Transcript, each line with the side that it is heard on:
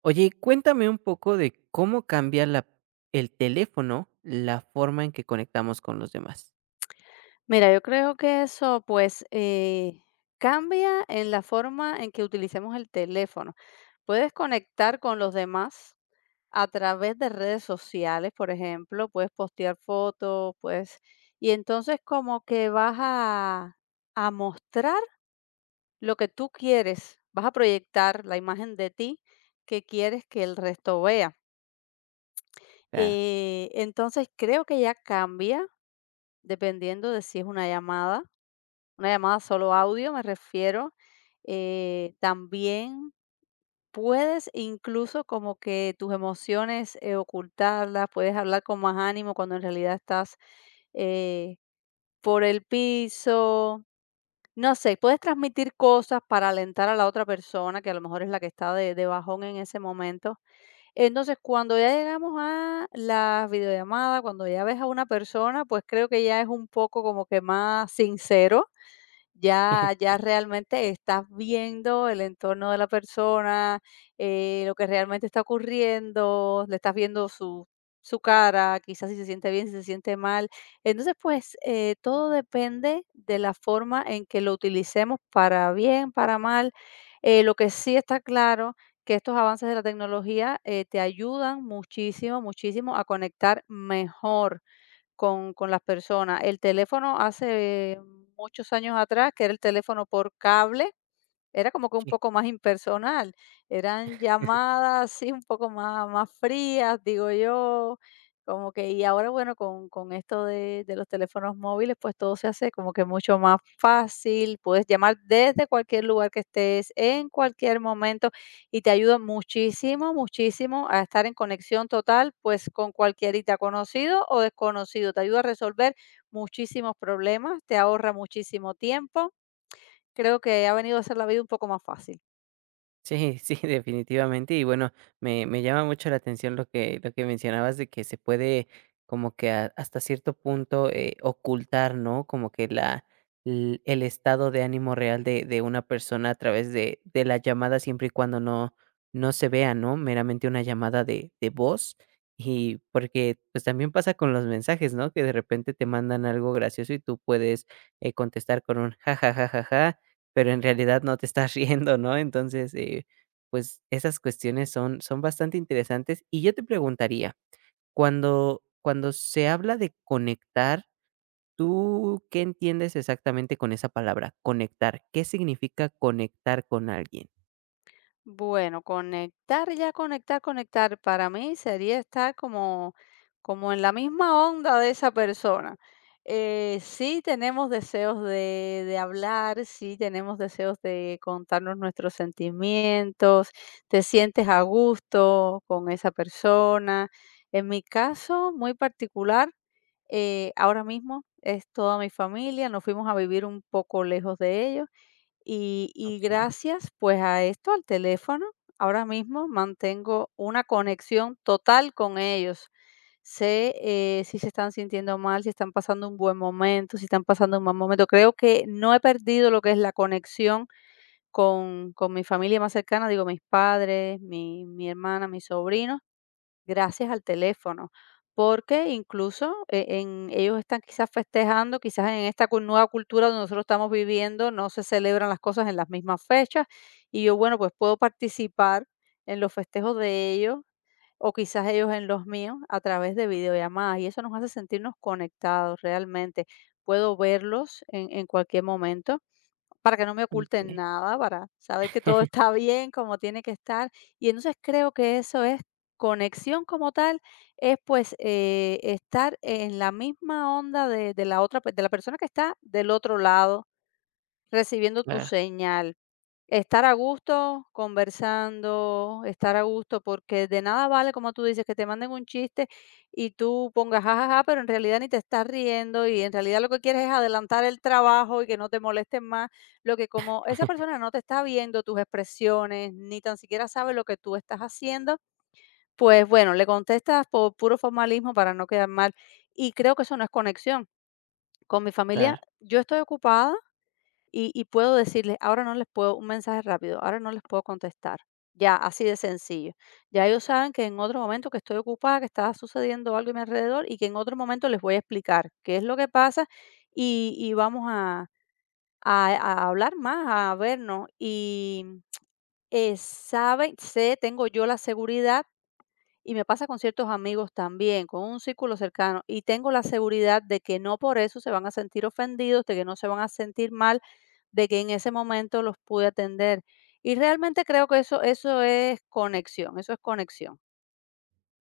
right: Oye, cuéntame un poco de cómo cambia la el teléfono, la forma en que conectamos con los demás.
left: Mira, yo creo que eso, pues, cambia en la forma en que utilicemos el teléfono. Puedes conectar con los demás a través de redes sociales, por ejemplo, puedes postear fotos, pues, y entonces como que vas a mostrar lo que tú quieres, vas a proyectar la imagen de ti que quieres que el resto vea.
right: Claro.
left: Entonces creo que ya cambia dependiendo de si es una llamada solo audio, me refiero. También puedes incluso como que tus emociones ocultarlas, puedes hablar con más ánimo cuando en realidad estás eh, por el piso. No sé, puedes transmitir cosas para alentar a la otra persona, que a lo mejor es la que está de bajón en ese momento. Entonces, cuando ya llegamos a la videollamada, cuando ya ves a una persona, pues creo que ya es un poco como que más sincero, ya realmente estás viendo el entorno de la persona, lo que realmente está ocurriendo, le estás viendo su cara, quizás si se siente bien, si se siente mal. Entonces, pues, todo depende de la forma en que lo utilicemos para bien, para mal. Lo que sí está claro, que estos avances de la tecnología, te ayudan muchísimo, muchísimo a conectar mejor con las personas. El teléfono hace muchos años atrás, que era el teléfono por cable, era como que un poco más impersonal, eran llamadas así un poco más frías, digo yo, como que. Y ahora, bueno, con esto de los teléfonos móviles, pues todo se hace como que mucho más fácil, puedes llamar desde cualquier lugar que estés, en cualquier momento, y te ayuda muchísimo, muchísimo a estar en conexión total, pues, con cualquierita, conocido o desconocido, te ayuda a resolver muchísimos problemas, te ahorra muchísimo tiempo. Creo que ha venido a hacer la vida un poco más fácil.
right: Sí, sí, definitivamente. Y bueno, me llama mucho la atención lo que mencionabas de que se puede como que hasta cierto punto ocultar, ¿no? Como que el estado de ánimo real de una persona a través de la llamada siempre y cuando no, no se vea, ¿no? Meramente una llamada de voz. Y porque pues también pasa con los mensajes, ¿no? Que de repente te mandan algo gracioso y tú puedes contestar con un jajajajaja pero en realidad no te estás riendo, ¿no? Entonces, pues esas cuestiones son son bastante interesantes. Y yo te preguntaría, cuando se habla de conectar, ¿tú qué entiendes exactamente con esa palabra? Conectar. ¿Qué significa conectar con alguien?
left: Bueno, conectar, ya conectar, conectar, para mí sería estar como en la misma onda de esa persona. Sí tenemos deseos de hablar, sí tenemos deseos de contarnos nuestros sentimientos, te sientes a gusto con esa persona. En mi caso muy particular, ahora mismo es toda mi familia, nos fuimos a vivir un poco lejos de ellos. Y
right: Okey,
left: gracias, pues, a esto, al teléfono, ahora mismo mantengo una conexión total con ellos. Sé, si se están sintiendo mal, si están pasando un buen momento, si están pasando un mal momento. Creo que no he perdido lo que es la conexión con mi familia más cercana, digo, mis padres, mi hermana, mis sobrinos, gracias al teléfono, porque incluso en ellos están quizás festejando, quizás en esta nueva cultura donde nosotros estamos viviendo, no se celebran las cosas en las mismas fechas y yo, bueno, pues puedo participar en los festejos de ellos, o quizás ellos en los míos, a través de videollamadas, y eso nos hace sentirnos conectados realmente. Puedo verlos en cualquier momento para que no me oculten
right: okey.
left: nada, para saber que todo está bien, como tiene que estar. Y entonces creo que eso es conexión como tal, es pues, estar en la misma onda de, la otra, de la persona que está del otro lado, recibiendo tu
right: Claro,
left: señal. Estar a gusto conversando, estar a gusto, porque de nada vale, como tú dices, que te manden un chiste y tú pongas jajaja, pero en realidad ni te estás riendo, y en realidad lo que quieres es adelantar el trabajo y que no te molesten más. Lo que, como esa persona no te está viendo tus expresiones, ni tan siquiera sabe lo que tú estás haciendo, pues bueno, le contestas por puro formalismo para no quedar mal. Y creo que eso no es conexión. Con mi familia,
right: claro.
left: yo estoy ocupada y puedo decirles: "Ahora no les puedo un mensaje rápido, ahora no les puedo contestar". Ya, así de sencillo. Ya ellos saben que en otro momento, que estoy ocupada, que está sucediendo algo a mi alrededor, y que en otro momento les voy a explicar qué es lo que pasa, y vamos a hablar más, a vernos. Y, saben sé, tengo yo la seguridad, y me pasa con ciertos amigos también, con un círculo cercano, y tengo la seguridad de que no por eso se van a sentir ofendidos, de que no se van a sentir mal, de que en ese momento los pude atender. Y realmente creo que eso es conexión, eso es conexión.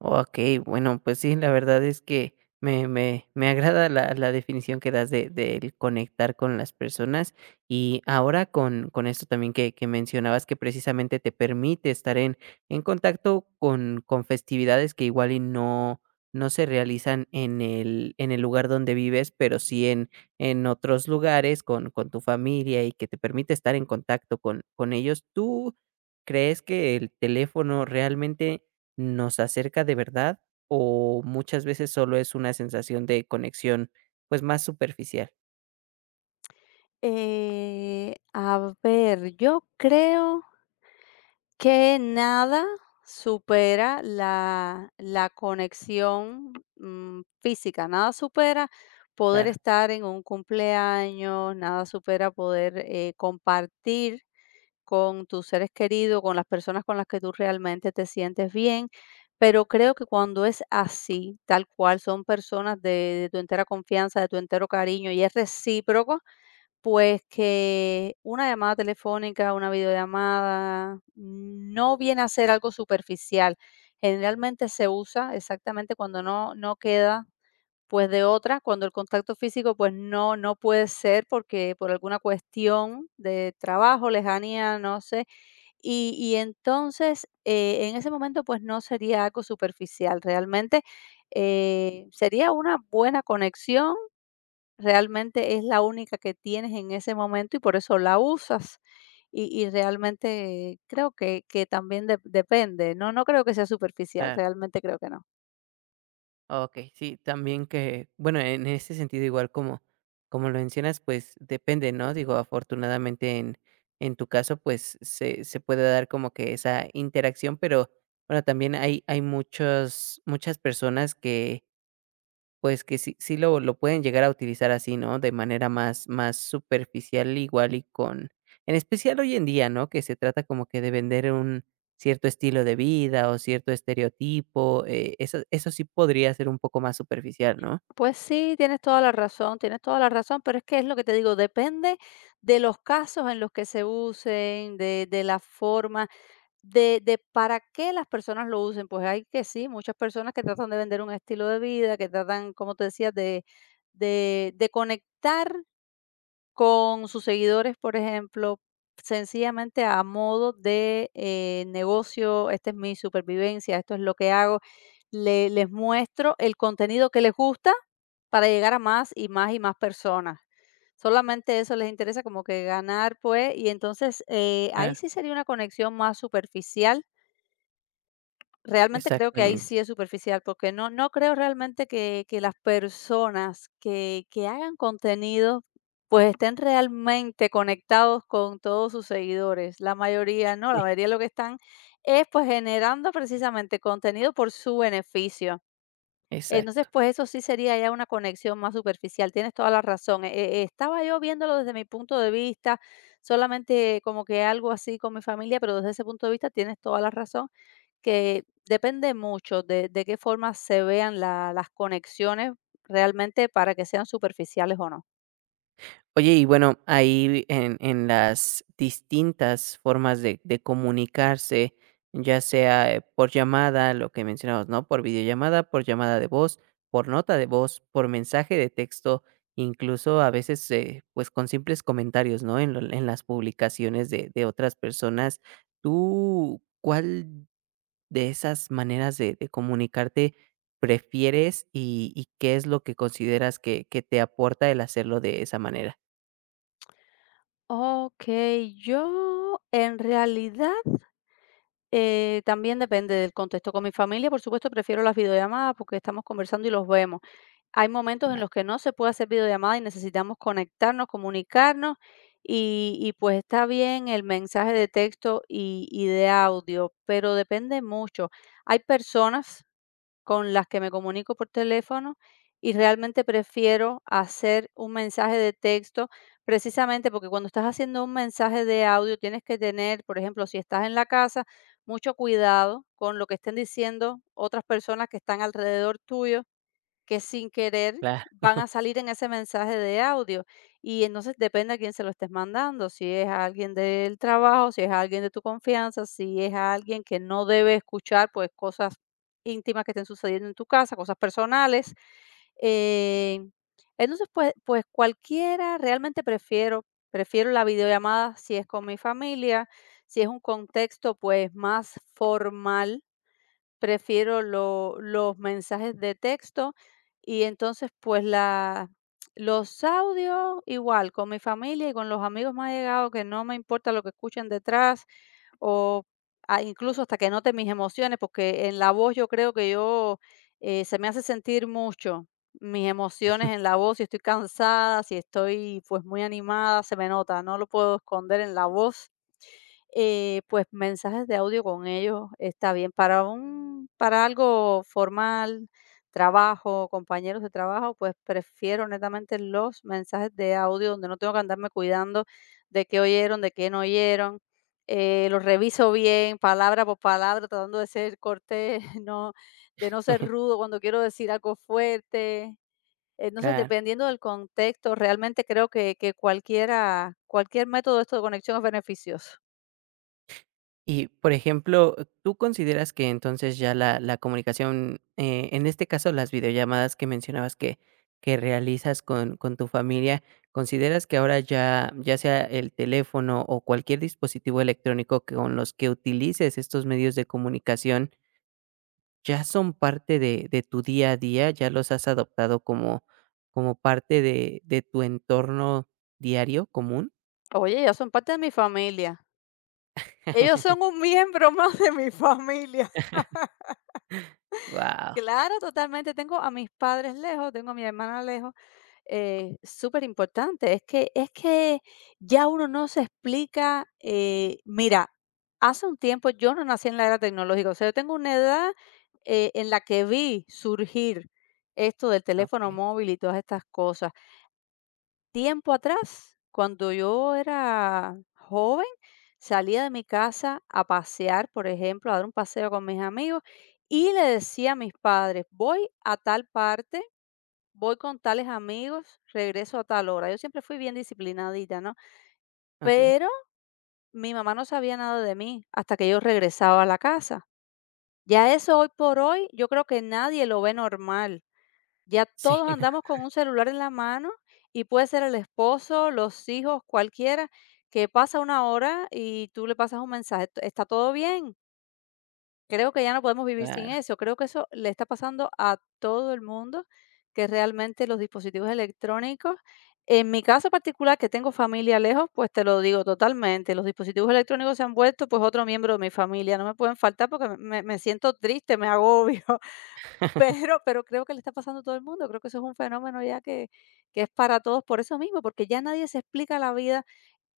right: Okey, bueno, pues sí, la verdad es que me agrada la definición que das de del conectar con las personas. Y ahora con esto también que mencionabas, que precisamente te permite estar en contacto con festividades que igual y no no se realizan en el lugar donde vives, pero sí en otros lugares con tu familia, y que te permite estar en contacto con ellos. ¿Tú crees que el teléfono realmente nos acerca de verdad o muchas veces solo es una sensación de conexión, pues, más superficial?
left: A ver, yo creo que nada supera la conexión, física, nada supera poder
right: Claro,
left: estar en un cumpleaños, nada supera poder, compartir con tus seres queridos, con las personas con las que tú realmente te sientes bien, pero creo que cuando es así, tal cual, son personas de tu entera confianza, de tu entero cariño, y es recíproco, pues que una llamada telefónica, una videollamada, no viene a ser algo superficial. Generalmente se usa exactamente cuando no, no queda pues de otra, cuando el contacto físico pues no, no puede ser, porque por alguna cuestión de trabajo, lejanía, no sé. Y entonces, en ese momento pues no sería algo superficial. Realmente, sería una buena conexión. Realmente es la única que tienes en ese momento y por eso la usas. Y realmente creo que también de depende, no no creo que sea superficial,
right: claro.
left: realmente creo que no.
right: Okey, sí, también que, bueno, en ese sentido, igual como como lo mencionas, pues, depende, ¿no? Digo, afortunadamente, en tu caso, pues, se puede dar como que esa interacción, pero, bueno, también hay hay muchos muchas personas que pues que sí sí lo pueden llegar a utilizar así, ¿no? De manera más más superficial igual y con en especial hoy en día, ¿no? Que se trata como que de vender un cierto estilo de vida o cierto estereotipo, eso eso sí podría ser un poco más superficial, ¿no?
left: Pues sí, tienes toda la razón, tienes toda la razón, pero es que es lo que te digo, depende de los casos en los que se usen, de la forma, de para qué las personas lo usen. Pues hay que sí, muchas personas que tratan de vender un estilo de vida, que tratan, como te decía, de conectar con sus seguidores, por ejemplo, sencillamente a modo de, negocio, esta es mi supervivencia, esto es lo que hago. Le les muestro el contenido que les gusta para llegar a más y más y más personas. Solamente eso les interesa, como que ganar, pues, y entonces,
right: Claro,
left: ahí sí sería una conexión más superficial. Realmente creo que ahí
right: exactamente,
left: sí es superficial, porque no, no creo realmente que, las personas que hagan contenido pues estén realmente conectados con todos sus seguidores. La mayoría no, la mayoría lo que están es pues generando precisamente contenido por su beneficio. Entonces,
right: exacto.
left: pues eso sí sería ya una conexión más superficial, tienes toda la razón. Estaba yo viéndolo desde mi punto de vista, solamente como que algo así con mi familia, pero desde ese punto de vista tienes toda la razón, que depende mucho de qué forma se vean las conexiones realmente para que sean superficiales o no.
right: Oye, y bueno, ahí en las distintas formas de comunicarse, ya sea, por llamada, lo que mencionamos, ¿no? Por videollamada, por llamada de voz, por nota de voz, por mensaje de texto, incluso a veces, pues, con simples comentarios, ¿no? En lo en las publicaciones de otras personas. ¿Tú cuál de esas maneras de comunicarte prefieres y qué es lo que consideras que te aporta el hacerlo de esa manera?
left: Ok, yo en realidad, también depende del contexto. Con mi familia, por supuesto, prefiero las videollamadas porque estamos conversando y los vemos. Hay momentos en los que no se puede hacer videollamada y necesitamos conectarnos, comunicarnos, y pues está bien el mensaje de texto, y de audio, pero depende mucho. Hay personas con las que me comunico por teléfono, y realmente prefiero hacer un mensaje de texto, precisamente porque cuando estás haciendo un mensaje de audio tienes que tener, por ejemplo, si estás en la casa, mucho cuidado con lo que estén diciendo otras personas que están alrededor tuyo, que sin querer
right: Claro,
left: van a salir en ese mensaje de audio. Y entonces depende a quién se lo estés mandando, si es a alguien del trabajo, si es a alguien de tu confianza, si es a alguien que no debe escuchar pues cosas íntimas que estén sucediendo en tu casa, cosas personales. Eh, entonces, pues, cualquiera, realmente prefiero la videollamada si es con mi familia, si es un contexto pues más formal. Prefiero lo los mensajes de texto, y entonces, pues, la los audios igual, con mi familia y con los amigos más llegados, que no me importa lo que escuchen detrás, o, incluso hasta que note mis emociones, porque en la voz yo creo que yo, se me hace sentir mucho mis emociones en la voz, si estoy cansada, si estoy, pues, muy animada, se me nota, no lo puedo esconder en la voz. Pues, mensajes de audio con ellos está bien. Para algo formal, trabajo, compañeros de trabajo, pues, prefiero honestamente los mensajes de audio donde no tengo que andarme cuidando de qué oyeron, de qué no oyeron. Los reviso bien, palabra por palabra, tratando de ser cortés, de no ser rudo cuando quiero decir algo fuerte. Entonces,
right: claro.
left: dependiendo del contexto, realmente creo que cualquier método de esto de conexión es beneficioso.
right: Y, por ejemplo, ¿tú consideras que entonces ya la comunicación, en este caso, las videollamadas que mencionabas que realizas con tu familia, consideras que ahora ya ya sea el teléfono o cualquier dispositivo electrónico que con los que utilices estos medios de comunicación, ya son parte de tu día a día? ¿Ya los has adoptado como como parte de tu entorno diario común?
left: Oye, ellos son parte de mi familia. Ellos son un miembro más de mi familia.
right: Wow.
left: Claro, totalmente. Tengo a mis padres lejos, tengo a mi hermana lejos. Súper importante. Es que, ya uno no se explica. Mira, hace un tiempo, yo no nací en la era tecnológica. O sea, yo tengo una edad, en la que vi surgir esto del teléfono
right: Okey,
left: móvil y todas estas cosas. Tiempo atrás, cuando yo era joven, salía de mi casa a pasear, por ejemplo, a dar un paseo con mis amigos, y le decía a mis padres: voy a tal parte, voy con tales amigos, regreso a tal hora. Yo siempre fui bien disciplinadita, ¿no?
right: okey.
left: Pero mi mamá no sabía nada de mí hasta que yo regresaba a la casa. Ya eso, hoy por hoy, yo creo que nadie lo ve normal. Ya
right: Sí.
left: todos andamos con un celular en la mano, y puede ser el esposo, los hijos, cualquiera, que pasa una hora y tú le pasas un mensaje: ¿Está todo bien?". Creo que ya no podemos vivir sin
right: Claro,
left: eso. Creo que eso le está pasando a todo el mundo, que realmente los dispositivos electrónicos, en mi caso particular, que tengo familia lejos, pues te lo digo totalmente, los dispositivos electrónicos se han vuelto pues otro miembro de mi familia, no me pueden faltar porque me siento triste, me agobio. Pero creo que le está pasando a todo el mundo, creo que eso es un fenómeno ya que es para todos por eso mismo, porque ya nadie se explica la vida,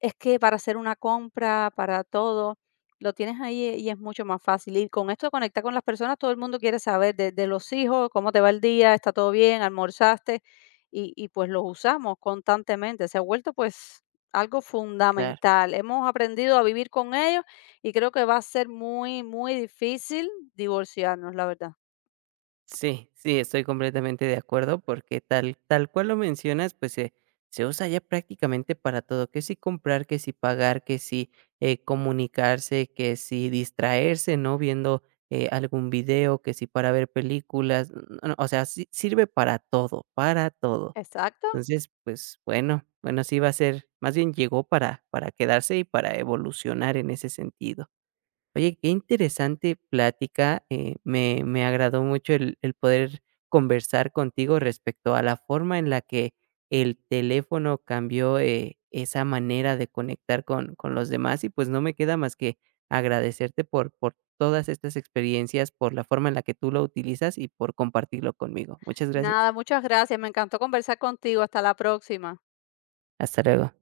left: es que para hacer una compra, para todo, lo tienes ahí y es mucho más fácil. Y con esto de conectar con las personas, todo el mundo quiere saber de los hijos, cómo te va el día, está todo bien, almorzaste, y pues los usamos constantemente, se ha vuelto pues algo
right: claro.
left: fundamental. Hemos aprendido a vivir con ellos, y creo que va a ser muy, muy difícil divorciarnos, la verdad.
right: Sí, sí, estoy completamente de acuerdo porque tal tal cual lo mencionas, pues, se se usa ya prácticamente para todo, que si comprar, que si pagar, que si, comunicarse, que si distraerse, ¿no?, viendo, algún video, que si para ver películas, n o sea, si sirve para todo, para todo.
left: Exacto.
right: Entonces, pues, bueno, bueno, sí va a ser más bien llegó para quedarse y para evolucionar en ese sentido. Oye, qué interesante plática. Me agradó mucho el poder conversar contigo respecto a la forma en la que el teléfono cambió esa manera de conectar con los demás. Y pues no me queda más que agradecerte por todas estas experiencias, por la forma en la que tú lo utilizas y por compartirlo conmigo. Muchas gracias.
left: Nada, muchas gracias. Me encantó conversar contigo. Hasta la próxima.
right: Hasta luego.